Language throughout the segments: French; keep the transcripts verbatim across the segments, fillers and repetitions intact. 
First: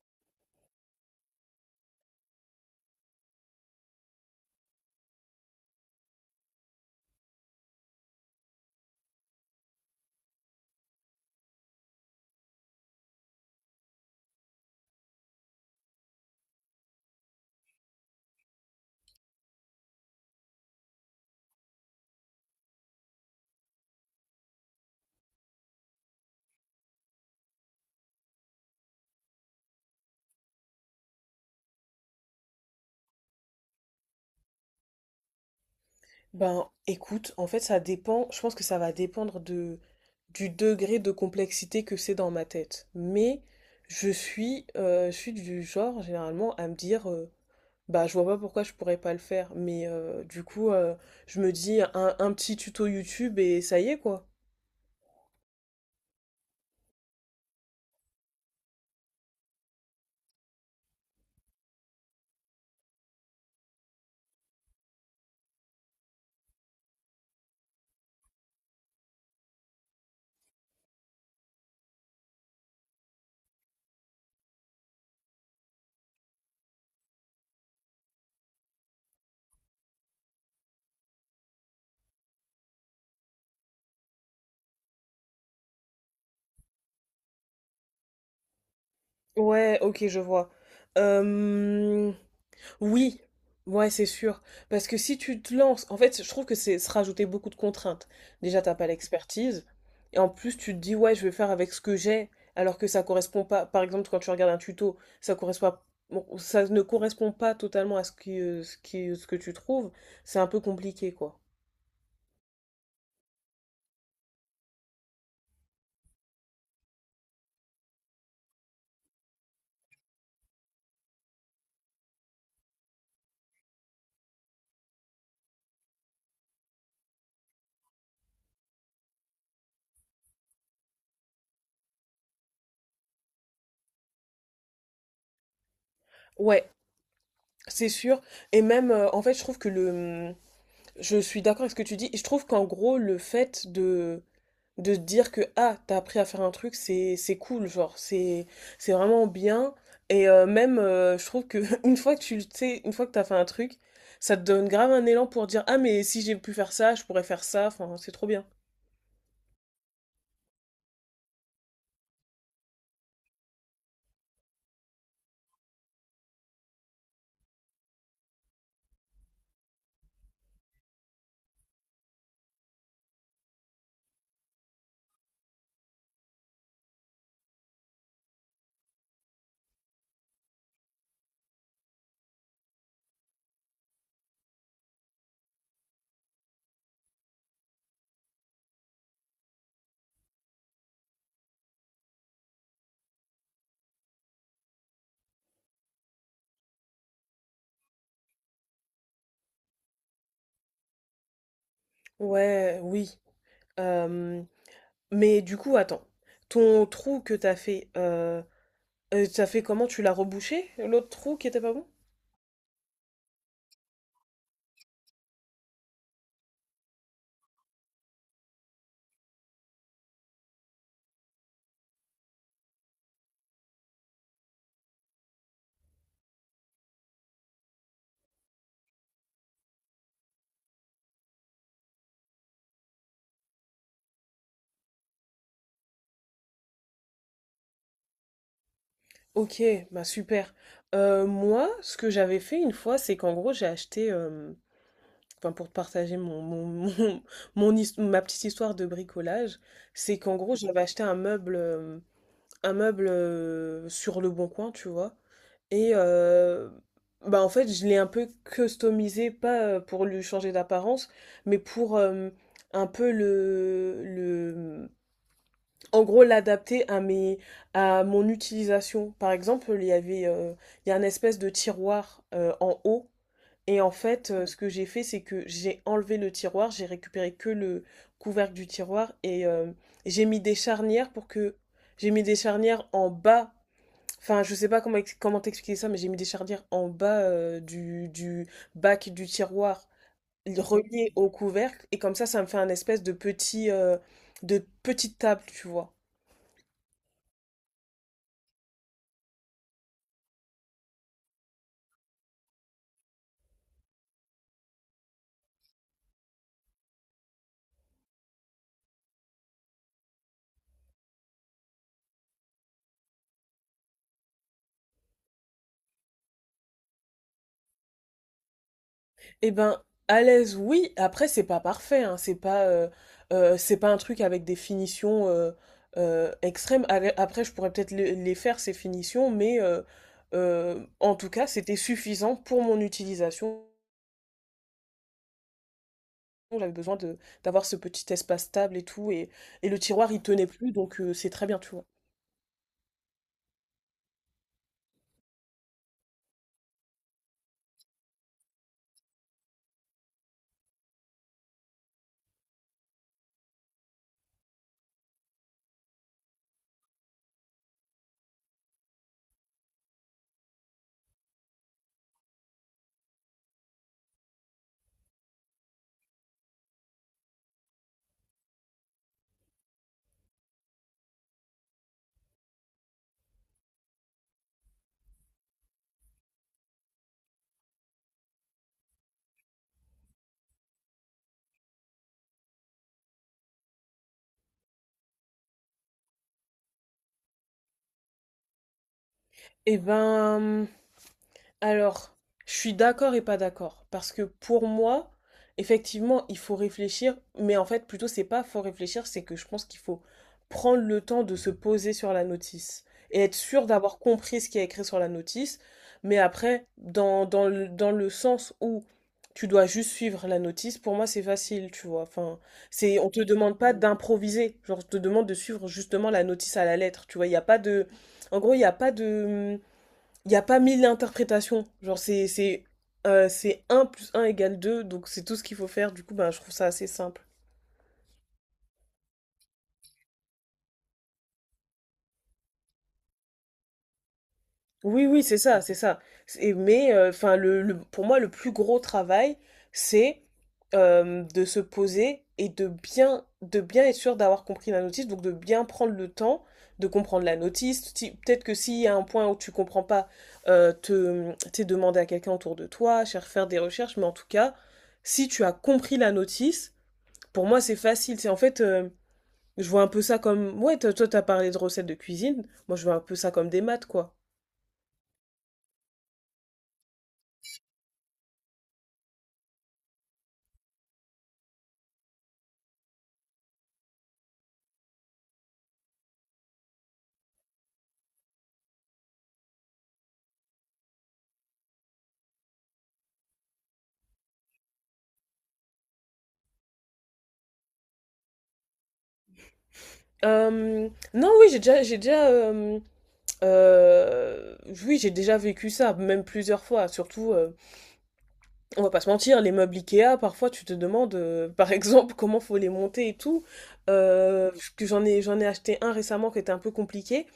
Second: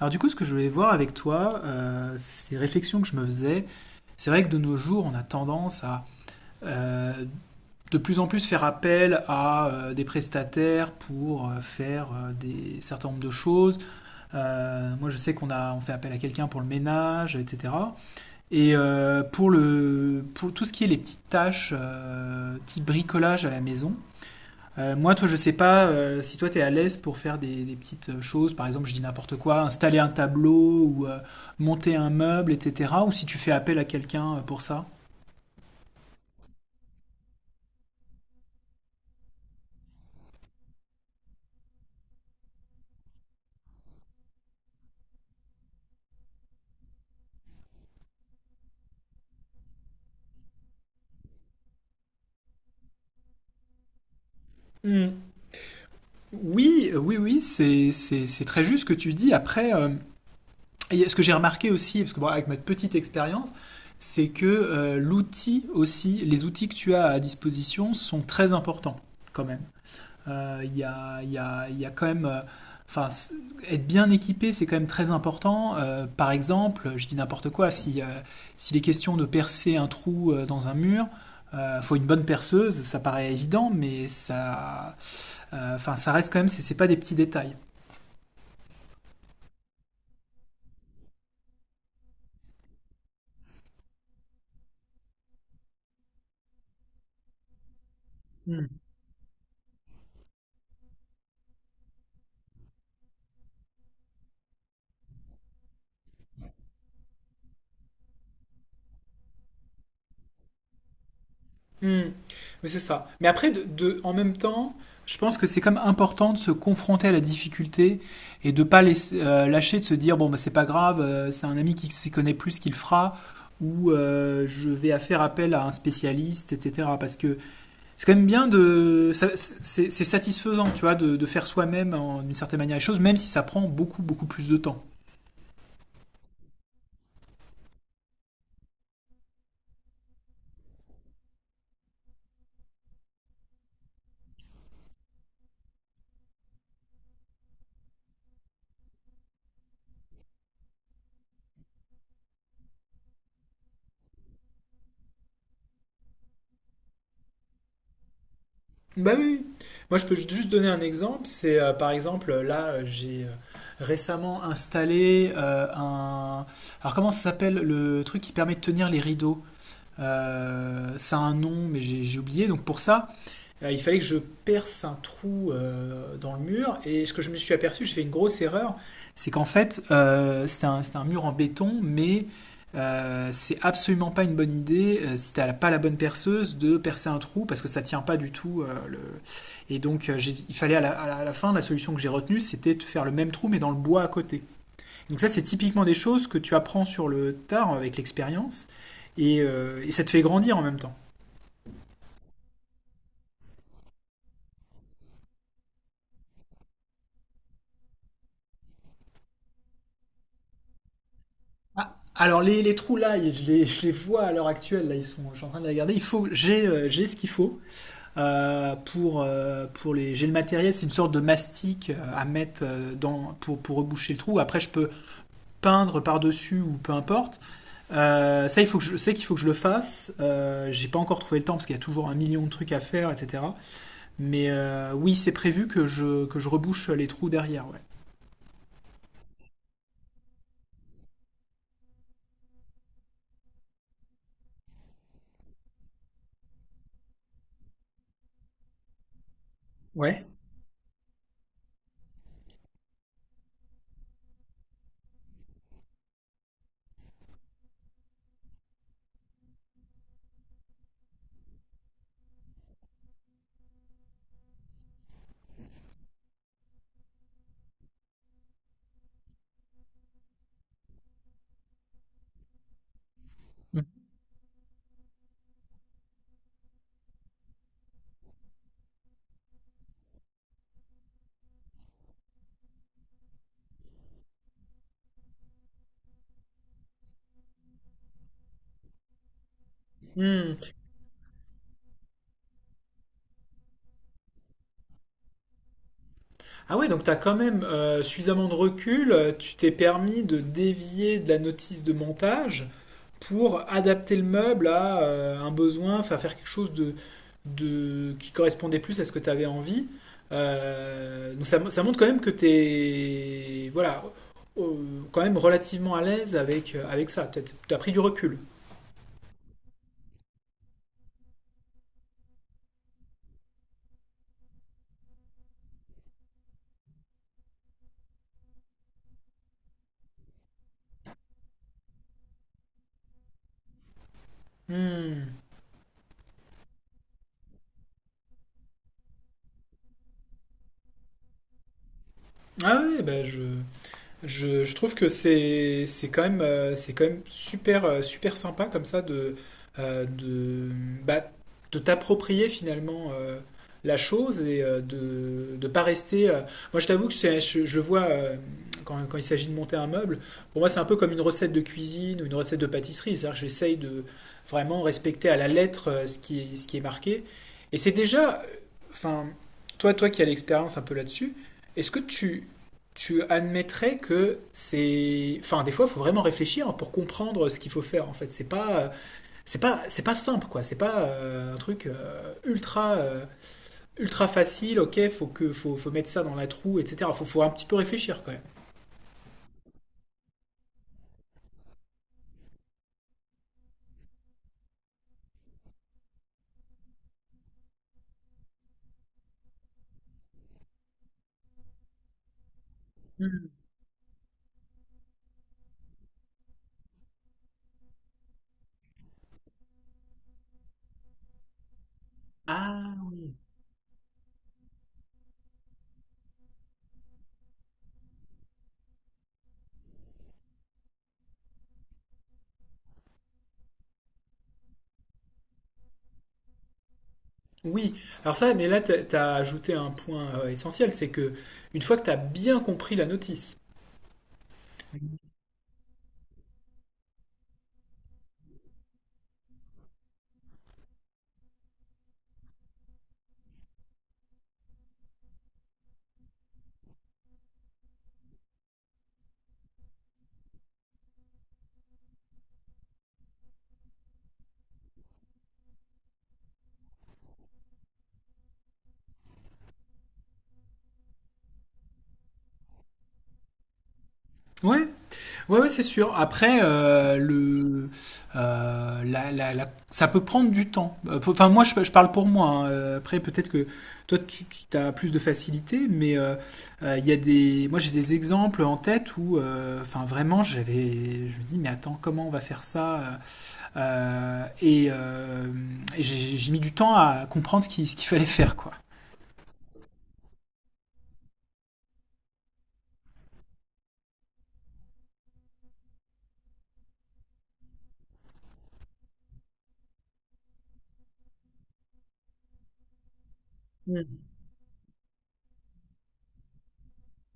Alors du coup, ce que je voulais voir avec toi, euh, ces réflexions que je me faisais, c'est vrai que de nos jours, on a tendance à euh, de plus en plus faire appel à euh, des prestataires pour euh, faire euh, des certain nombre de choses. Euh, moi, je sais qu'on a on fait appel à quelqu'un pour le ménage, et cetera. Et euh, pour le pour tout ce qui est les petites tâches euh, type bricolage à la maison, euh, moi, toi, je sais pas euh, si toi, tu es à l'aise pour faire des, des petites euh, choses. Par exemple, je dis n'importe quoi, installer un tableau ou euh, monter un meuble, et cetera. Ou si tu fais appel à quelqu'un euh, pour ça. Ben, écoute, en fait, ça dépend. Je pense que ça va dépendre de, du degré de complexité que c'est dans ma tête. Mais je suis, euh, je suis du genre, généralement, à me dire, euh, bah, je vois pas pourquoi je pourrais pas le faire. Mais euh, du coup, euh, je me dis un, un petit tuto YouTube et ça y est, quoi. Hmm. Oui, euh, oui, oui, c'est, c'est, c'est très juste ce que tu dis. Après, euh, et ce que j'ai remarqué aussi, parce que bon, avec ma petite expérience, c'est que euh, l'outil aussi, les outils que tu as à disposition sont très importants quand même. Euh, Il y a, il y, a, il y, a, quand même. euh, Enfin, c- être bien équipé, c'est quand même très important. Euh, par exemple, je dis n'importe quoi, si, euh, s'il est question de percer un trou euh, dans un mur, il faut une bonne perceuse, ça paraît évident, mais ça, euh, enfin, ça reste quand même, c'est, c'est pas des petits détails. Ouais, ok, je vois. Euh, Oui, ouais, c'est sûr. Parce que si tu te lances, en fait, je trouve que c'est se rajouter beaucoup de contraintes. Déjà, t'as Mmh. pas l'expertise. Et en plus, tu te dis, ouais, je vais faire avec ce que j'ai, alors que ça correspond pas. Par exemple, quand tu regardes un tuto, ça correspond pas- bon, ça ne correspond pas totalement à ce qui, euh, ce qui, ce que tu trouves. C'est un peu compliqué, quoi. Hmm. Oui, c'est ça. Mais après, de, de- en même temps, je pense que c'est comme important de se confronter à la difficulté et de pas laisser- euh, lâcher, de se dire, bon, bah, c'est pas grave, euh, c'est un ami qui s'y connaît plus qu'il fera, ou euh, je vais à faire appel à un spécialiste, et cetera. Parce que c'est quand même bien de... ça- C'est c'est satisfaisant, tu vois, de, de faire soi-même, en- d'une certaine manière, les choses, même si ça prend beaucoup, beaucoup plus de temps. Ouais, c'est sûr. Et même, euh, en fait, je trouve que le... Je suis d'accord avec ce que tu dis. Et je trouve qu'en gros, le fait de de se dire que ah, t'as appris à faire un truc, c'est c'est cool, genre c'est c'est vraiment bien, et euh, même euh, je trouve que une fois que tu le tu sais, une fois que t'as fait un truc, ça te donne grave un élan pour dire ah, mais si j'ai pu faire ça, je pourrais faire ça, enfin c'est trop bien. Bah oui, oui. Moi, je peux juste donner un exemple. C'est euh, par exemple, là, euh, j'ai euh, récemment installé euh, un. Alors, comment ça s'appelle le truc qui permet de tenir les rideaux? Euh, ça a un nom, mais j'ai j'ai oublié. Donc, pour ça, euh, il fallait que je perce un trou euh, dans le mur. Et ce que je me suis aperçu, j'ai fait une grosse erreur, c'est qu'en fait, euh, c'est un, c'est un mur en béton, mais euh, c'est absolument pas une bonne idée, euh, si t'as pas la bonne perceuse, de percer un trou, parce que ça tient pas du tout. euh, le... Et donc, euh, j'ai- il fallait à la, à la- à la fin, la solution que j'ai retenue, c'était de faire le même trou, mais dans le bois à côté. Donc ça, c'est typiquement des choses que tu apprends sur le tard avec l'expérience, et, euh, et ça te fait grandir en même temps. Ouais, oui. Euh, mais du coup, attends, ton trou que t'as fait, euh, euh, t'as fait comment, tu l'as rebouché, l'autre trou qui était pas bon? Ah, alors les, les trous là, je les, je les vois à l'heure actuelle, là ils sont, je suis en train de les regarder. Il faut, j'ai, euh, j'ai ce qu'il faut euh, pour, euh, pour les, j'ai le matériel, c'est une sorte de mastic euh, à mettre euh, dans pour, pour reboucher le trou. Après je peux peindre par dessus ou peu importe. Euh, ça il faut que je sais qu'il faut que je le fasse. Euh, j'ai pas encore trouvé le temps parce qu'il y a toujours un million de trucs à faire, et cetera. Mais euh, oui c'est prévu que je que je rebouche les trous derrière, ouais. Ok, bah super. Euh, moi, ce que j'avais fait une fois, c'est qu'en gros, j'ai acheté, euh, enfin pour te partager mon, mon, mon, mon his- ma petite histoire de bricolage, c'est Ouais. qu'en gros, j'avais acheté un meuble, euh, un meuble euh, sur Le Bon Coin, tu vois. Et euh, bah en fait, je l'ai un peu customisé, pas euh, pour lui changer d'apparence, mais pour euh, un peu le, le, en gros, l'adapter à mes, à mon utilisation. Par exemple, il y avait, euh, il y a un espèce de tiroir euh, en haut. Et en fait, euh, ce que j'ai fait, c'est que j'ai enlevé le tiroir, j'ai récupéré que le couvercle du tiroir, et euh, j'ai mis des charnières pour que... j'ai mis des charnières en bas. Enfin, je sais pas comment, ex- comment t'expliquer ça, mais j'ai mis des chardières en bas euh, du, du bac du tiroir, Hmm. relié au couvercle, et comme ça, ça me fait un espèce de petit, euh, de petite table, tu vois. Ah ouais, donc t'as quand même euh, suffisamment de recul, euh, tu t'es permis de dévier de la notice de montage pour adapter le meuble à euh, un besoin, enfin faire quelque chose de, de, qui correspondait plus à ce que tu avais envie. Euh, donc ça, ça montre quand même que tu es voilà, euh, quand même relativement à l'aise avec, euh, avec ça. Tu as pris du recul. Eh ben, à l'aise, oui. Après, c'est pas parfait, hein. C'est pas, euh, euh, c'est pas un truc avec des finitions euh, euh, extrêmes. Ale- Après, je pourrais peut-être les, les faire ces finitions, mais euh, euh, en tout cas, c'était suffisant pour mon utilisation. Hmm. J'avais besoin de d'avoir ce petit espace stable et tout, et et le tiroir, il tenait plus, donc heu, c'est très bien, tu vois? Ah ouais, ben je, Je, je trouve que c'est c'est quand même, euh, c'est quand même super, euh, super sympa comme ça de, euh, de, bah, de t'approprier finalement euh, la chose et euh, de ne pas rester. euh, Moi, je t'avoue que c'est- je, je le vois euh, quand, quand il s'agit de monter un meuble. Pour moi, c'est un peu comme une recette de cuisine ou une recette de pâtisserie. C'est-à-dire que j'essaye de vraiment respecter à la lettre euh, ce qui est, ce qui est marqué. Et c'est déjà, enfin, toi, toi qui as l'expérience un peu là-dessus, est-ce que tu, tu admettrais que c'est. Enfin, des fois, il faut vraiment réfléchir pour comprendre ce qu'il faut faire. En fait, c'est pas. C'est pas, c'est pas simple, quoi. C'est pas euh, un truc euh, ultra, euh, ultra facile. Ok, faut que, faut, faut mettre ça dans la troue, et cetera. Faut, faut un petit peu réfléchir, quand même. Et ben, mmh Alors, je suis d'accord et pas d'accord. Parce que pour moi, effectivement, il faut réfléchir. Mais en fait, plutôt, c'est pas faut réfléchir, c'est que je pense qu'il faut prendre le temps de se poser sur la notice et être Hmm. sûr d'avoir compris ce qui est écrit sur la notice. Mais après, dans, dans le, dans le sens où tu dois juste suivre la notice, pour moi, c'est facile, tu vois. Enfin, c'est, Ah on te demande pas d'improviser. Genre, on te demande de suivre justement la notice à la lettre. Tu vois, il n'y a pas de... En gros, il n'y a pas de il n'y a pas mille interprétations. Genre, c'est, c'est, euh, c'est un plus un égale deux, donc c'est tout ce qu'il faut faire. Du coup, ben, je trouve ça assez simple. oui. Alors ça, mais là, t'as, t'as ajouté un point euh, essentiel, c'est que une fois que t'as bien compris la notice. Oui, oui, c'est ça, c'est ça. C'est- mais euh, 'fin, le, le- pour moi, le plus gros travail, c'est euh, de se poser et de bien, de bien être sûr d'avoir compris la notice, donc de bien prendre le temps de comprendre la notice. Si- peut-être que s'il y a un point où tu comprends pas, euh, te, t'es demandé à quelqu'un autour de toi, cher- faire des recherches, mais en tout cas, si tu as compris la notice, pour moi, c'est facile. C'est en fait, euh, je vois un peu ça comme... Ouais, toi, toi, t'as parlé de recettes de cuisine. Moi, je vois un peu ça comme des maths, quoi. Ouais, oui, ouais, ouais, c'est sûr. Après, euh, le, euh, la- la- la- ça peut prendre du temps. Euh, pour- Enfin, moi, je, je parle pour moi, hein. Euh, Après, peut-être que toi, tu as plus de facilité, mais euh, euh, il y a des, moi, j'ai des exemples en tête où, euh, enfin, vraiment, j'avais, je me dis, mais attends, comment on va faire ça? Euh, euh, et euh, et j'ai j'ai mis du temps à comprendre ce qu'il ce qu'il fallait faire, quoi. Euh, Non, oui, j'ai déjà, j'ai déjà, euh, euh, oui, j'ai déjà vécu ça, même plusieurs fois. Surtout, euh, on va pas se mentir, les meubles Ikea, parfois, tu te demandes, euh, par exemple, comment faut les monter et tout. Mm, Euh, que j'en ai, j'en ai acheté un récemment qui était un peu compliqué,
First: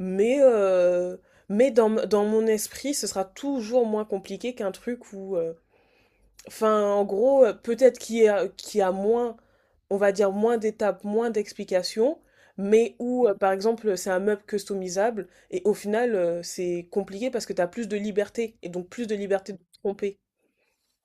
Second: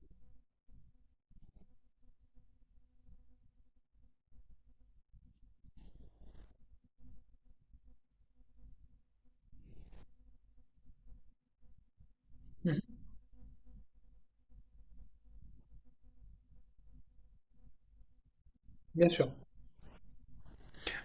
mais euh, mais dans, m- dans mon esprit, ce sera toujours moins compliqué qu'un truc où, euh, enfin, en gros, euh, peut-être qu'il y a, qu'il y a moins, on va dire, moins d'étapes, moins d'explications, mm, mais où, euh, par exemple, c'est un meuble customisable, et au final, euh, c'est compliqué parce que tu as plus de liberté, et donc plus bien de sûr. liberté de te tromper.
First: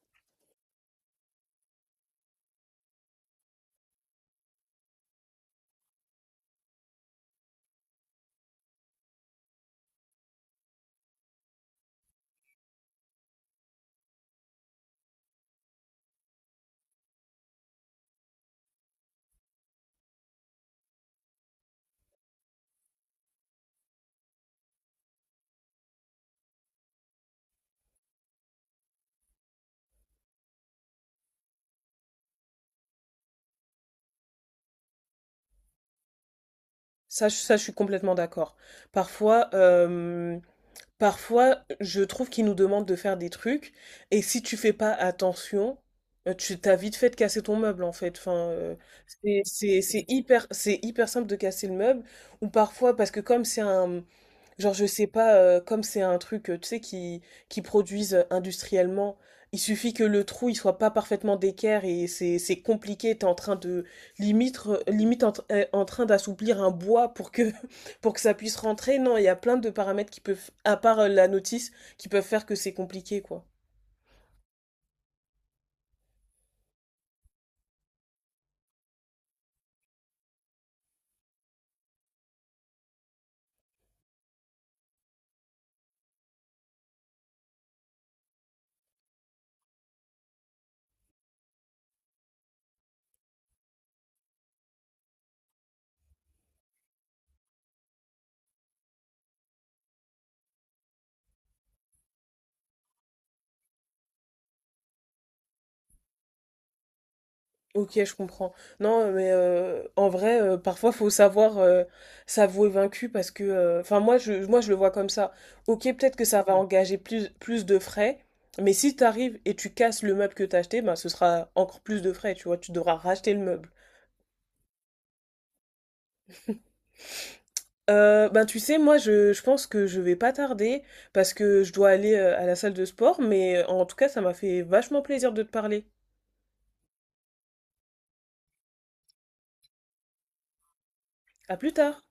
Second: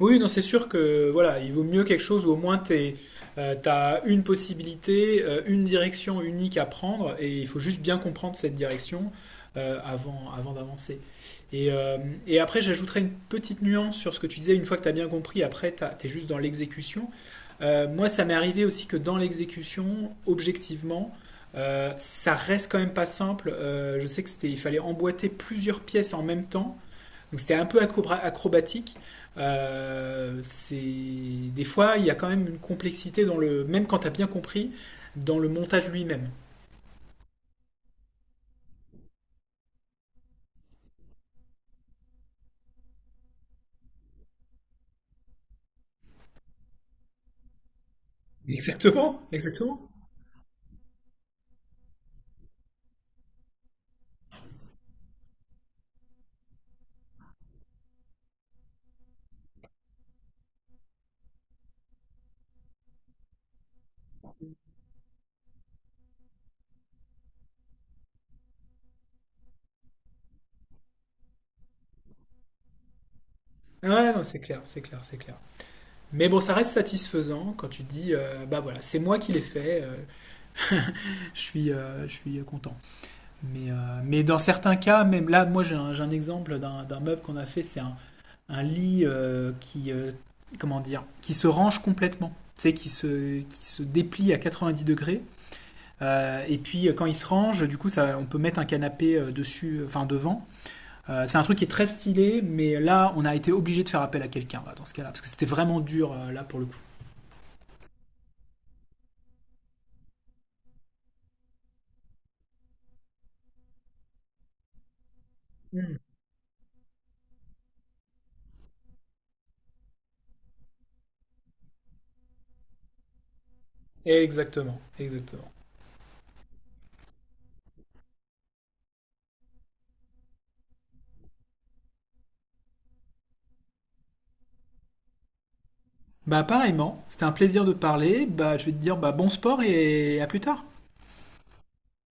Oui, non, c'est sûr que voilà, il vaut mieux quelque chose où au moins tu as une possibilité, euh, une direction unique à prendre, et il faut juste bien comprendre cette direction euh, avant, avant d'avancer. Et, euh, et après, j'ajouterai une petite nuance sur ce que tu disais, une fois que tu as bien compris, après, tu es juste dans l'exécution. Euh, moi, ça m'est arrivé aussi que dans l'exécution, objectivement, euh, ça reste quand même pas simple. Euh, je sais que c'était, il fallait emboîter plusieurs pièces en même temps donc c'était un peu acrobatique. Euh, c'est des fois il y a quand même une complexité dans le même quand t'as bien compris dans le montage lui-même. Ça, je- ça, je suis complètement d'accord. Parfois, euh, Parfois, je trouve qu'ils nous demandent de faire des trucs, et si tu fais pas attention, euh, tu t'as vite fait de casser ton meuble, en fait. Enfin, euh, Exactement, c'est c'est- exactement. c'est hyper, c'est hyper simple de casser le meuble, ou parfois parce que comme c'est un, genre, je sais pas, euh, comme c'est un truc, euh, tu sais, qui, qui produisent euh, industriellement, il suffit que le trou, il soit pas parfaitement d'équerre, et c'est, c'est compliqué, t'es en train de, limite, re- limite en, tr- euh, en train d'assouplir un bois pour que, pour que ça puisse rentrer. Non, il y a plein de paramètres qui peuvent, à part euh, la notice, qui peuvent faire que c'est compliqué, quoi. Ouais, non, c'est clair, c'est clair, c'est clair. Mais bon, ça reste satisfaisant quand tu te dis, euh, bah voilà, c'est moi qui l'ai fait, euh, je suis, euh, je suis content. Mais, euh, mais dans certains cas, même là, moi j'ai un, j'ai un exemple d'un d'un meuble qu'on a fait, c'est un, un lit euh, qui, euh, comment dire, qui se range complètement, tu sais, qui se, qui se déplie à quatre-vingt-dix degrés. Euh, et puis euh, quand il se range, du coup, ça, on peut mettre un canapé euh, dessus, euh, enfin devant. Euh, c'est un truc qui est très stylé, mais là, on a été obligé de faire appel à quelqu'un là, dans ce cas-là, parce que c'était vraiment dur euh, là pour le coup. Ok, je comprends. Non, euh, mais euh, en vrai, euh, parfois, faut savoir euh, s'avouer vaincu parce que, euh, enfin, moi, je, moi, je le vois comme ça. Ok, peut-être que ça va engager plus, plus de frais, mais si tu arrives et tu casses le meuble que t'as acheté, ben, ce sera encore plus de frais, tu vois, tu devras racheter le meuble. Exactement, exactement. Euh, ben, tu sais, moi, je, je pense que je vais pas tarder parce que je dois aller euh, à la salle de sport, mais euh, en tout cas, ça m'a fait vachement plaisir de te parler. Bah pareillement, c'était un plaisir de parler. Bah je vais te dire bah bon sport et à plus tard. À plus tard!